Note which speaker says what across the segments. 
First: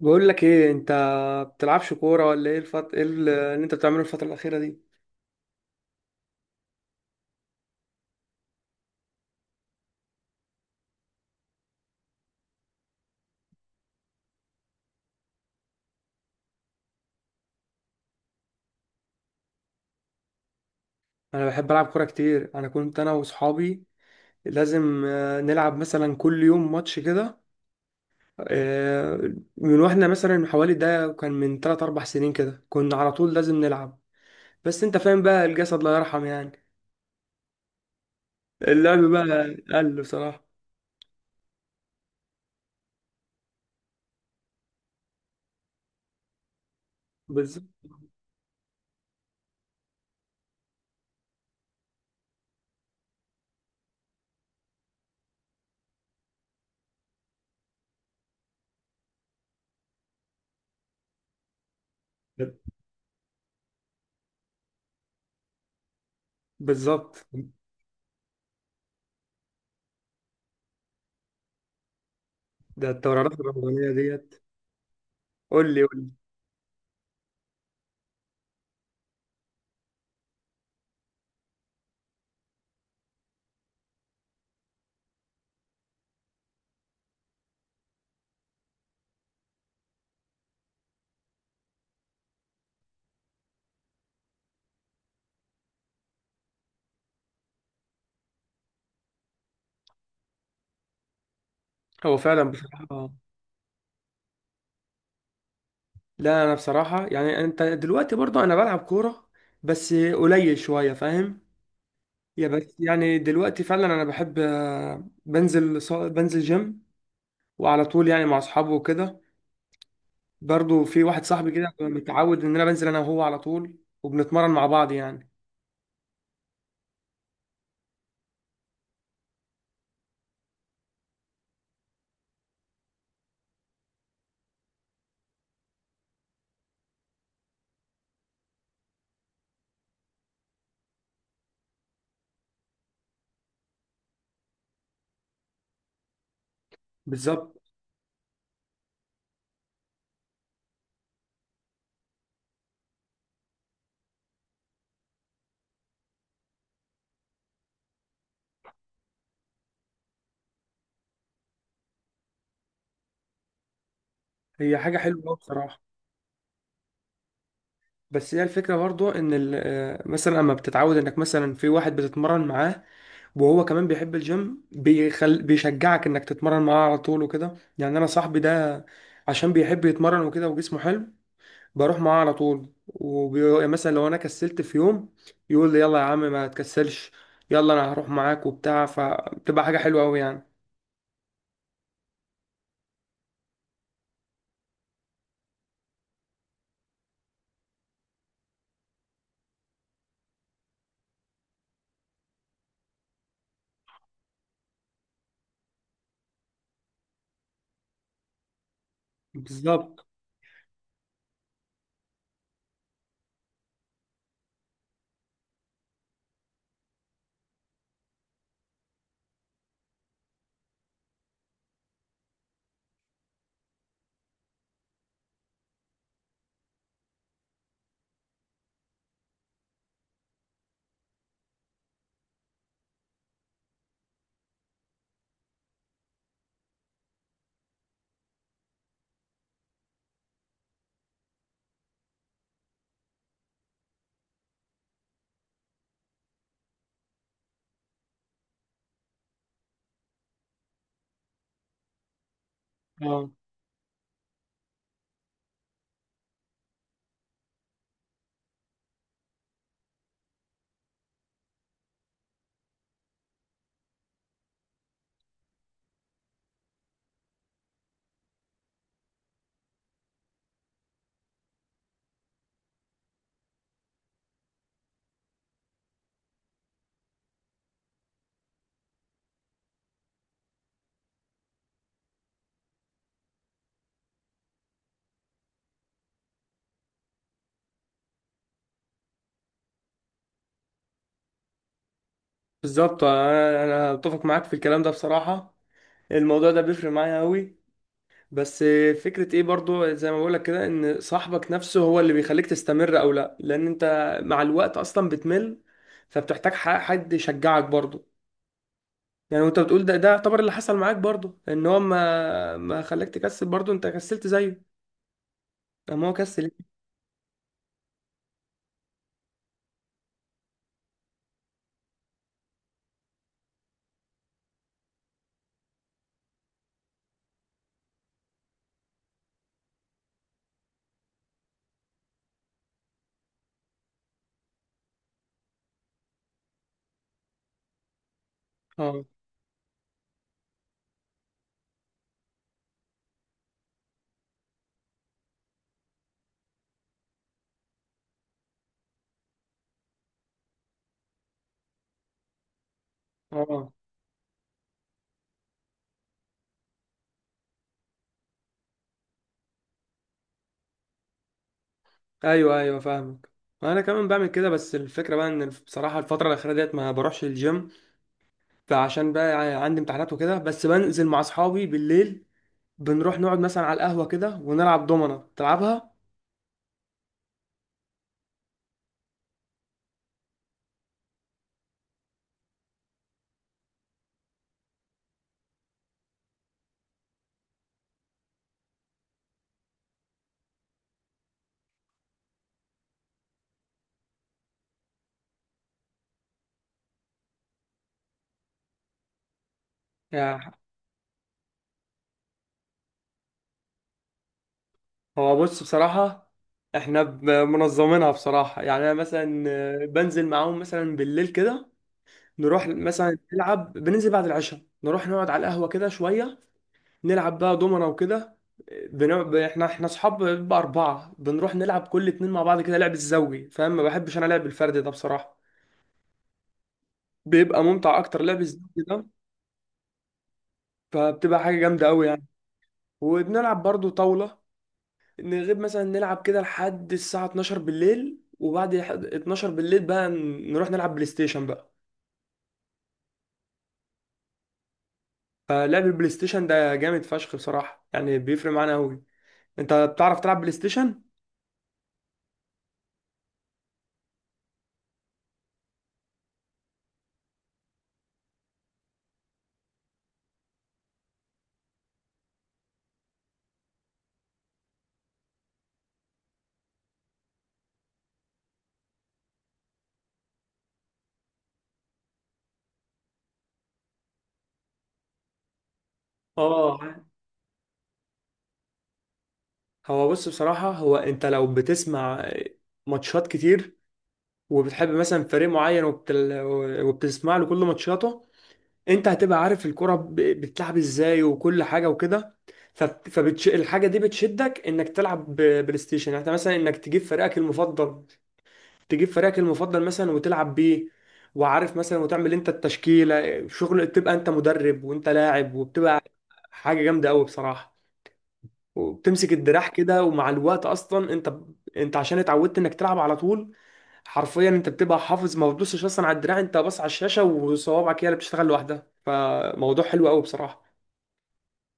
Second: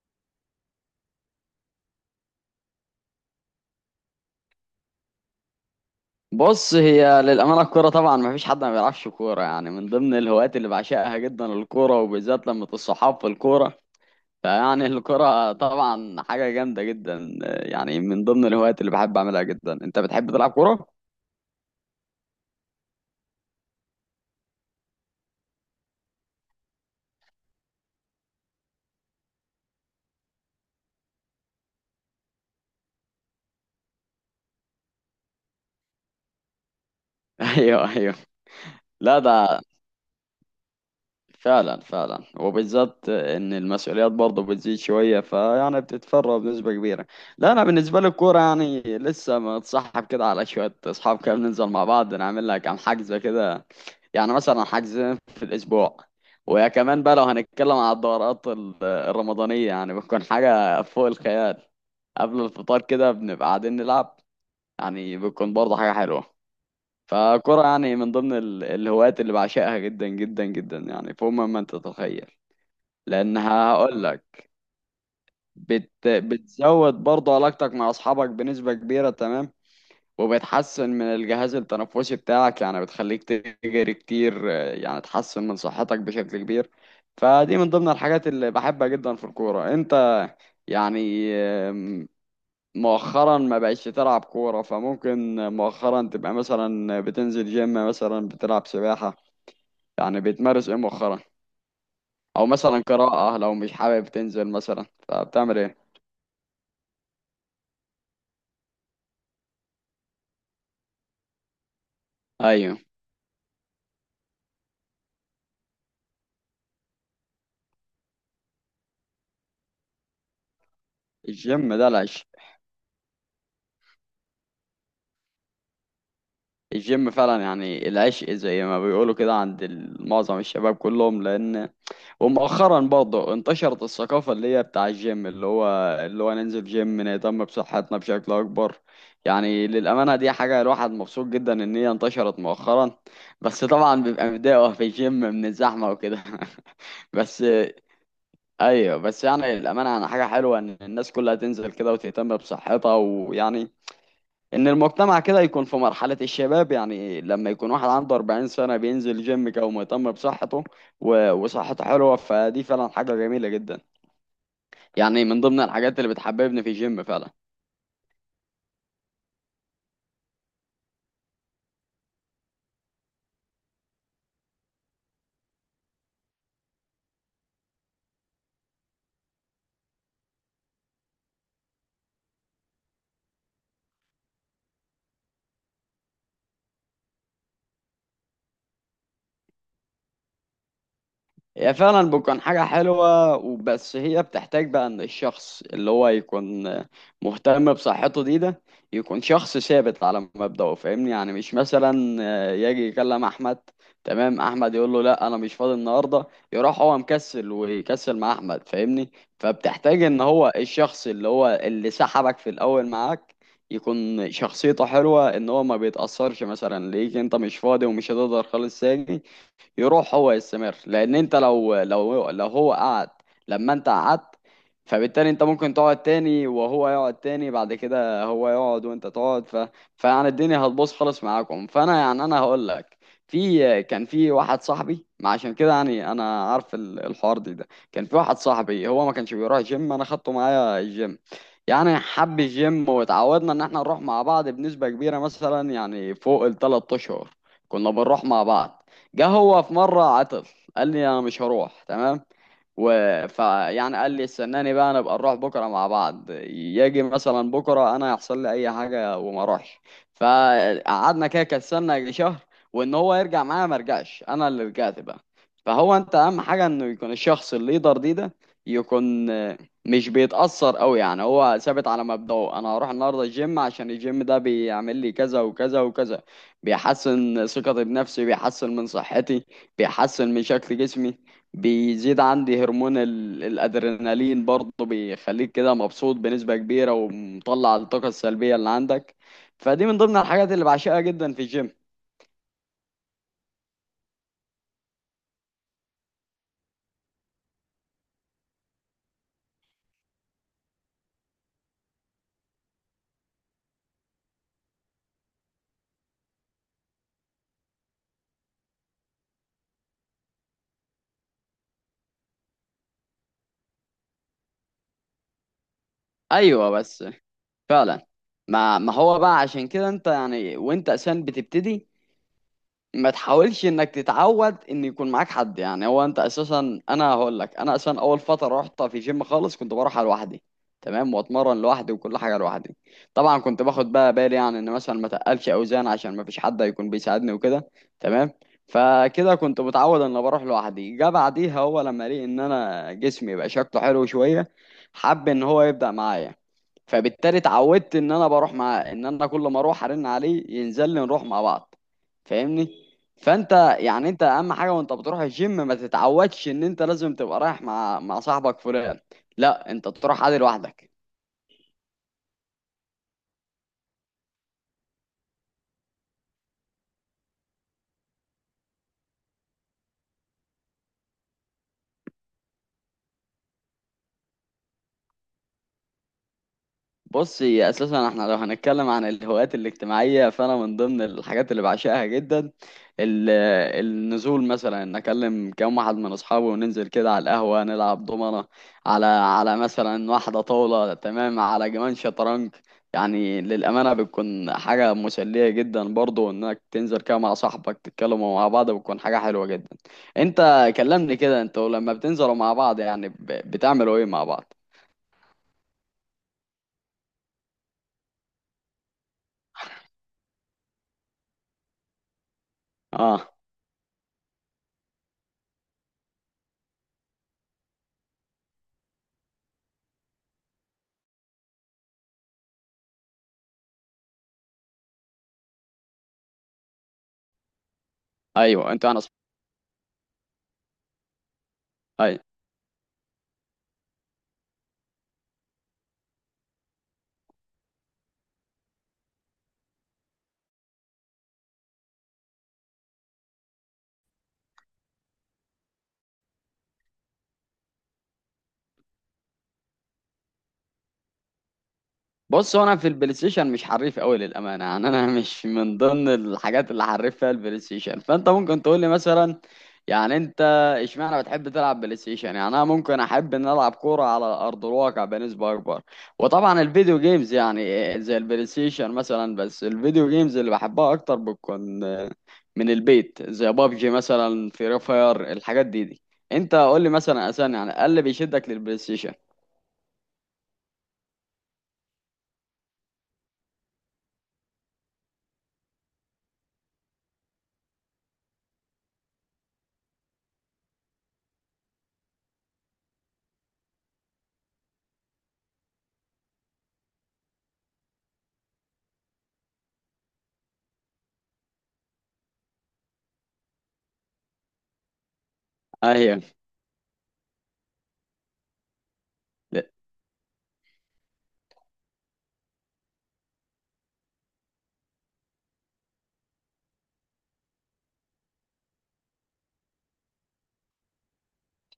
Speaker 1: بقول لك ايه، انت بتلعبش كوره ولا ايه؟ ايه اللي انت بتعمله الفتره الاخيره دي؟
Speaker 2: بص هي للأمانة الكورة طبعا ما فيش حد ما بيلعبش كورة يعني من ضمن الهوايات اللي بعشقها جدا الكورة وبالذات لما الصحاب في الكورة فيعني الكورة طبعا حاجة جامدة جدا يعني من ضمن الهوايات اللي بحب أعملها جدا. أنت بتحب تلعب كورة؟
Speaker 1: انا بحب العب كوره كتير. انا كنت انا واصحابي لازم، نلعب مثلا كل يوم ماتش كده. آه، من واحنا مثلا حوالي ده كان من 3 4 سنين كده، كنا على طول لازم نلعب. بس انت فاهم بقى، الجسد لا يرحم يعني.
Speaker 2: أيوه، أيوه.
Speaker 1: اللعب
Speaker 2: لا
Speaker 1: بقى
Speaker 2: ده
Speaker 1: قل بصراحه.
Speaker 2: فعلا وبالذات ان المسؤوليات برضه بتزيد شويه فيعني بتتفرغ بنسبه كبيره. لا
Speaker 1: بالظبط.
Speaker 2: انا بالنسبه لي الكوره يعني لسه متصاحب كده على شويه اصحاب كده بننزل مع بعض نعمل لها كام حجز كده، يعني مثلا حجزين في الاسبوع. ويا كمان بقى لو هنتكلم على الدورات الرمضانيه يعني بتكون حاجه فوق الخيال، قبل الفطار كده بنبقى قاعدين نلعب، يعني بتكون برضه حاجه حلوه.
Speaker 1: بالظبط.
Speaker 2: فكرة يعني من ضمن الهوايات اللي بعشقها جدا جدا جدا يعني فوق ما انت تتخيل.
Speaker 1: ده الدورات
Speaker 2: لانها
Speaker 1: الرمضانيه
Speaker 2: هقول
Speaker 1: ديت؟
Speaker 2: لك،
Speaker 1: قول لي، قول لي.
Speaker 2: بتزود برضه علاقتك مع اصحابك بنسبة كبيرة، تمام، وبتحسن من الجهاز التنفسي بتاعك، يعني بتخليك تجري كتير يعني تحسن من صحتك بشكل كبير. فدي من ضمن الحاجات اللي بحبها جدا في الكورة. انت يعني مؤخرا ما بقتش تلعب كورة فممكن مؤخرا تبقى مثلا بتنزل جيم، مثلا بتلعب سباحة، يعني بتمارس ايه مؤخرا؟
Speaker 1: هو فعلا
Speaker 2: او مثلا
Speaker 1: بصراحه.
Speaker 2: قراءة، لو مش حابب تنزل مثلا فبتعمل ايه؟
Speaker 1: لا، انا بصراحه يعني، انت دلوقتي برضه، انا بلعب كوره بس قليل شويه، فاهم؟ يا بس
Speaker 2: ايوه.
Speaker 1: يعني دلوقتي فعلا انا بحب، بنزل بنزل جيم، وعلى طول يعني مع اصحابي وكده. برضه في واحد صاحبي كده
Speaker 2: الجيم ده العشق.
Speaker 1: متعود ان انا بنزل انا وهو على طول، وبنتمرن مع بعض يعني.
Speaker 2: الجيم فعلا يعني العشق زي ما بيقولوا كده عند معظم الشباب كلهم، لان ومؤخرا برضه انتشرت الثقافة اللي هي بتاع الجيم، اللي هو ننزل جيم نهتم بصحتنا بشكل اكبر. يعني للأمانة دي حاجة الواحد مبسوط جدا ان هي انتشرت مؤخرا. بس طبعا بيبقى متضايق وهو في الجيم من الزحمة وكده بس
Speaker 1: بالظبط.
Speaker 2: ايوه، بس يعني الامانه انا حاجه حلوه ان الناس كلها تنزل كده وتهتم بصحتها، ويعني ان المجتمع كده يكون في مرحله الشباب. يعني لما يكون واحد عنده 40 سنه بينزل جيم كده ومهتم بصحته وصحته حلوه، فدي فعلا حاجه جميله جدا.
Speaker 1: هي حاجه حلوه
Speaker 2: يعني
Speaker 1: أوي
Speaker 2: من ضمن
Speaker 1: بصراحه.
Speaker 2: الحاجات اللي بتحببني في الجيم فعلا.
Speaker 1: بس هي الفكره برضه ان مثلا اما بتتعود انك مثلا في واحد بتتمرن معاه، وهو كمان بيحب الجيم، بيشجعك انك تتمرن معاه على طول وكده. يعني انا صاحبي ده عشان بيحب يتمرن وكده وجسمه حلو، بروح معاه على طول. ومثلا لو انا كسلت في يوم، يقول لي يلا يا عم ما تكسلش، يلا انا هروح معاك وبتاع، فبتبقى حاجة حلوة قوي يعني.
Speaker 2: هي فعلا بتكون حاجة حلوة، وبس هي بتحتاج بقى ان الشخص اللي هو يكون مهتم بصحته دي ده، يكون شخص ثابت على مبدأه، فاهمني؟ يعني مش مثلا يجي يكلم احمد، تمام، احمد يقول له لا انا مش فاضي النهاردة، يروح هو مكسل ويكسل مع احمد، فاهمني؟ فبتحتاج
Speaker 1: بالظبط.
Speaker 2: ان هو الشخص اللي هو اللي سحبك في الاول معاك يكون شخصيته حلوة، ان هو ما بيتأثرش مثلا ليك انت مش فاضي ومش هتقدر خالص تاجي، يروح هو يستمر. لان انت لو لو هو قعد لما انت قعدت، فبالتالي انت ممكن تقعد تاني وهو يقعد تاني، بعد كده هو يقعد وانت تقعد فيعني الدنيا هتبوظ خالص معاكم. فانا يعني انا هقول لك، كان في واحد صاحبي، ما عشان كده يعني انا عارف الحوار دي ده. كان في واحد صاحبي هو ما كانش بيروح جيم، انا خدته معايا الجيم، يعني حب الجيم واتعودنا ان احنا نروح مع بعض بنسبة كبيرة، مثلا يعني فوق ال3 اشهر كنا بنروح مع بعض. جه هو في مرة عطل، قال لي أنا مش هروح، تمام، و
Speaker 1: اه.
Speaker 2: فيعني قال لي استناني بقى نبقى نروح بكرة مع بعض، يجي مثلا بكرة أنا يحصل لي أي حاجة وما أروحش، فقعدنا كده كسلنا يجي شهر، وإن هو يرجع معايا ما رجعش، أنا اللي رجعت بقى. فهو أنت أهم حاجة إنه يكون الشخص الليدر دي ده، يكون مش بيتأثر أوي، يعني هو ثابت على مبدأه، أنا هروح النهاردة الجيم عشان الجيم ده بيعمل لي كذا وكذا وكذا، بيحسن ثقتي بنفسي، بيحسن من صحتي، بيحسن من شكل جسمي، بيزيد عندي هرمون الأدرينالين، برضه بيخليك كده مبسوط بنسبة كبيرة ومطلع الطاقة السلبية اللي عندك. فدي من ضمن الحاجات اللي بعشقها جدا في الجيم.
Speaker 1: بالظبط. انا اتفق معاك في الكلام ده بصراحة. الموضوع ده بيفرق معايا قوي. بس فكرة ايه برضو، زي ما بقولك كده، ان صاحبك نفسه هو اللي بيخليك تستمر او لا، لان انت مع الوقت اصلا بتمل، فبتحتاج حد يشجعك برضو. يعني وانت بتقول ده يعتبر اللي حصل معاك برضو، ان هو ما خلاك تكسل، برضو انت كسلت زيه اما هو كسل.
Speaker 2: أيوة بس. فعلا، ما هو بقى عشان كده انت يعني وانت أساسا بتبتدي ما تحاولش انك تتعود ان يكون معاك حد. يعني هو انت اساسا، انا هقول لك، انا اساسا اول فتره رحت في جيم خالص كنت بروح لوحدي، تمام، واتمرن لوحدي وكل حاجه لوحدي. طبعا كنت باخد بقى بالي يعني ان مثلا ما تقلش اوزان عشان ما فيش حد هيكون بيساعدني وكده، تمام.
Speaker 1: اه.
Speaker 2: فكده كنت متعود ان بروح لوحدي، جه بعديها هو لما لقي ان انا جسمي بقى شكله حلو شويه، حب ان هو يبدا معايا. فبالتالي اتعودت ان انا بروح، مع ان انا كل ما اروح ارن عليه ينزل لي نروح مع بعض، فاهمني؟
Speaker 1: اه.
Speaker 2: فانت يعني انت اهم حاجه وانت بتروح الجيم ما تتعودش ان انت لازم تبقى رايح مع صاحبك فلان، لا انت تروح عادي لوحدك.
Speaker 1: ايوه، ايوه، فاهمك. انا كمان بعمل كده. بس الفكره بقى ان بصراحه الفتره الاخيره ديت ما بروحش الجيم، فعشان بقى عندي امتحانات وكده، بس بنزل مع اصحابي بالليل. بنروح نقعد مثلا على القهوة كده ونلعب دومنة تلعبها.
Speaker 2: بص هي اساسا احنا لو هنتكلم عن الهوايات الاجتماعيه فانا من ضمن الحاجات اللي بعشقها جدا ال- النزول، مثلا ان اكلم كام واحد من اصحابي وننزل كده على القهوه نلعب دومنه على مثلا واحده طاوله، تمام، على كمان شطرنج. يعني للامانه بتكون حاجه مسليه جدا برضو انك تنزل كده مع صاحبك تتكلموا مع بعض، بتكون حاجه حلوه جدا.
Speaker 1: يا.
Speaker 2: انت كلمني كده، انتوا لما بتنزلوا مع بعض يعني بتعملوا ايه مع بعض؟
Speaker 1: هو بص بصراحة، احنا منظمينها بصراحة، يعني انا مثلا بنزل معاهم مثلا بالليل كده، نروح مثلا
Speaker 2: اه،
Speaker 1: نلعب، بننزل بعد العشاء نروح نقعد على القهوة كده شوية، نلعب بقى دومنة وكده. بنقعد احنا اصحاب بقى أربعة، بنروح نلعب كل اتنين مع بعض كده، لعب الزوجي فاهم؟ ما بحبش انا لعب الفردي ده بصراحة، بيبقى ممتع اكتر لعب
Speaker 2: ايوه.
Speaker 1: الزوجي
Speaker 2: انتوا انا،
Speaker 1: ده، فبتبقى حاجة جامدة قوي يعني. وبنلعب برضو طاولة. نغيب مثلا نلعب كده لحد الساعة 12 بالليل، وبعد 12 بالليل بقى نروح نلعب بلاي ستيشن بقى. فلعب البلاي ستيشن ده جامد فشخ بصراحة، يعني بيفرق معانا أوي. أنت بتعرف تلعب بلاي ستيشن؟
Speaker 2: بص هو انا في البلاي ستيشن مش حريف قوي للامانه، يعني انا مش من ضمن الحاجات اللي حريف فيها البلاي ستيشن. فانت ممكن تقول لي مثلا، يعني انت اشمعنى بتحب تلعب بلاي ستيشن؟ يعني انا ممكن احب ان العب كوره على ارض الواقع بنسبه اكبر. وطبعا الفيديو جيمز يعني زي البلاي ستيشن مثلا، بس الفيديو جيمز اللي بحبها اكتر بتكون من البيت، زي بابجي مثلا، فري فاير، الحاجات دي دي. انت
Speaker 1: اه.
Speaker 2: قول لي مثلا اساسا يعني إيه اللي بيشدك للبلاي ستيشن؟
Speaker 1: هو بص بصراحة، هو أنت لو بتسمع ماتشات كتير، وبتحب مثلا فريق معين، وبتسمع له كل ماتشاته، انت هتبقى عارف الكرة بتلعب ازاي وكل حاجة وكده. الحاجة دي بتشدك انك تلعب بلاي ستيشن، يعني انت مثلا انك تجيب فريقك المفضل، تجيب فريقك المفضل مثلا وتلعب بيه، وعارف مثلا وتعمل انت التشكيلة، شغل تبقى انت مدرب وانت لاعب، وبتبقى
Speaker 2: ايوه.
Speaker 1: حاجة جامدة قوي بصراحة. وبتمسك الدراع كده، ومع الوقت اصلا انت عشان اتعودت انك تلعب على طول، حرفيا انت بتبقى حافظ، ما بتبصش اصلا على الدراع، انت بص على الشاشة وصوابعك هي اللي بتشتغل لوحدها، فموضوع حلو قوي بصراحة.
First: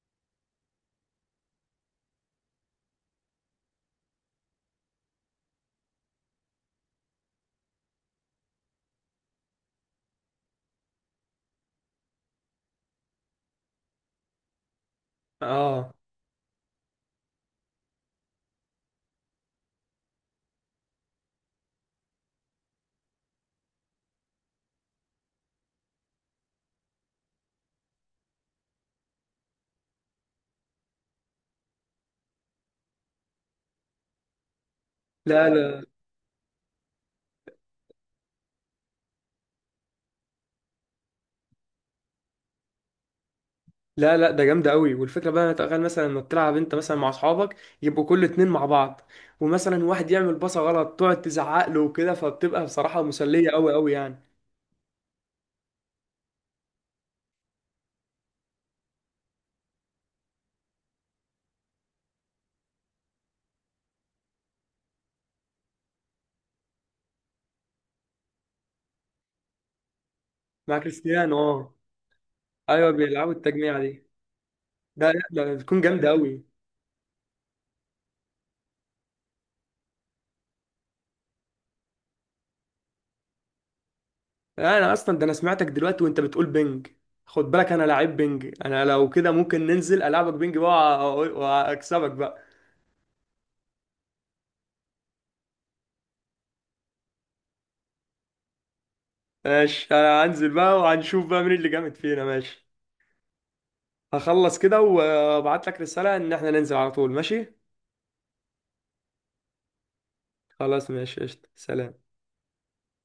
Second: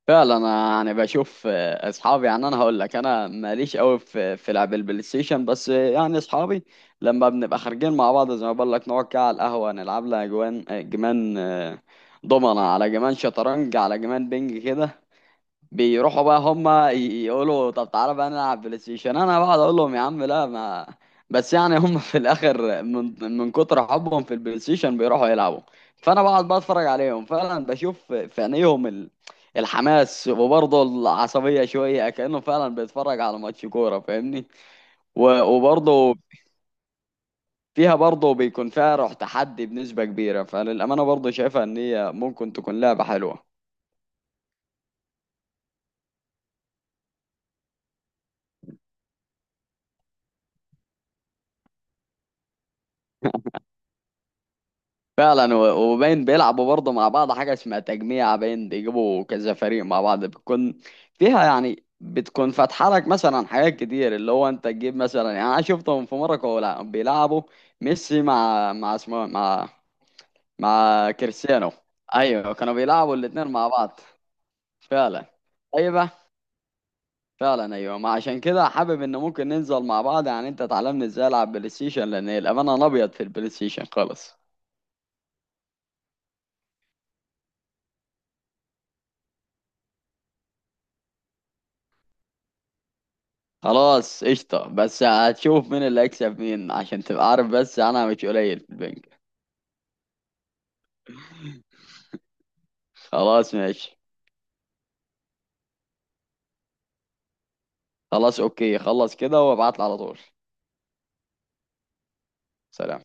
Speaker 2: فعلا انا يعني بشوف اصحابي، يعني انا هقول لك انا ماليش قوي في لعب البلاي ستيشن، بس يعني اصحابي لما بنبقى خارجين مع بعض زي ما بقول لك نقعد كده على القهوه نلعب لها جوان آه، جمان آه، دومنه على جمان، شطرنج على جمان، بينج كده.
Speaker 1: اه.
Speaker 2: بيروحوا بقى هما يقولوا طب تعالى بقى نلعب بلاي ستيشن، انا بقعد اقول لهم يا عم لا ما، بس يعني هم في الاخر من كتر حبهم في البلاي ستيشن بيروحوا يلعبوا. فانا بقعد بقى اتفرج عليهم، فعلا بشوف في عينيهم الحماس وبرضه العصبية شوية، كأنه فعلا بيتفرج على ماتش كورة، فاهمني؟
Speaker 1: لا، لا.
Speaker 2: وبرضه فيها برضه بيكون فيها روح تحدي بنسبة كبيرة، فللأمانة برضه شايفها إن هي ممكن تكون لعبة حلوة.
Speaker 1: لا، لا، ده جامده قوي. والفكره بقى تخيل مثلا انك تلعب انت مثلا مع اصحابك، يبقوا كل اتنين مع بعض، ومثلا واحد يعمل باصه غلط تقعد تزعق له وكده، فبتبقى بصراحه مسليه قوي قوي يعني.
Speaker 2: فعلا وباين بيلعبوا برضه مع بعض حاجة اسمها تجميع، باين بيجيبوا كذا فريق مع بعض بتكون فيها، يعني بتكون فاتحة لك مثلا حاجات كتير، اللي هو انت تجيب مثلا، يعني انا شفتهم في مرة كانوا بيلعبوا ميسي مع اسمه مع
Speaker 1: مع كريستيانو،
Speaker 2: كريستيانو.
Speaker 1: اه.
Speaker 2: ايوه كانوا
Speaker 1: ايوه
Speaker 2: بيلعبوا
Speaker 1: بيلعبوا
Speaker 2: الاتنين مع
Speaker 1: التجميع
Speaker 2: بعض.
Speaker 1: دي. ده، لا،
Speaker 2: فعلا،
Speaker 1: ده بتكون جامده
Speaker 2: ايوه،
Speaker 1: قوي.
Speaker 2: فعلا ايوه، ما عشان كده حابب ان ممكن ننزل مع بعض، يعني انت تعلمني ازاي العب بلاي ستيشن، لان الامانة انا ابيض في البلاي ستيشن خالص.
Speaker 1: انا اصلا ده، انا سمعتك دلوقتي وانت بتقول بينج. خد بالك انا لعيب بينج، انا لو كده ممكن ننزل العبك بينج بقى، واكسبك بقى.
Speaker 2: خلاص قشطة، بس هتشوف مين اللي هيكسب مين عشان تبقى عارف، بس انا مش قليل في البنك.
Speaker 1: ماشي، انا هنزل بقى وهنشوف بقى مين اللي جامد فينا. ماشي،
Speaker 2: خلاص ماشي.
Speaker 1: هخلص كده وابعت لك رسالة ان احنا ننزل على طول. ماشي،
Speaker 2: خلاص اوكي، خلص كده وابعتلي على طول.
Speaker 1: خلاص ماشي، قشطة، سلام.
Speaker 2: سلام.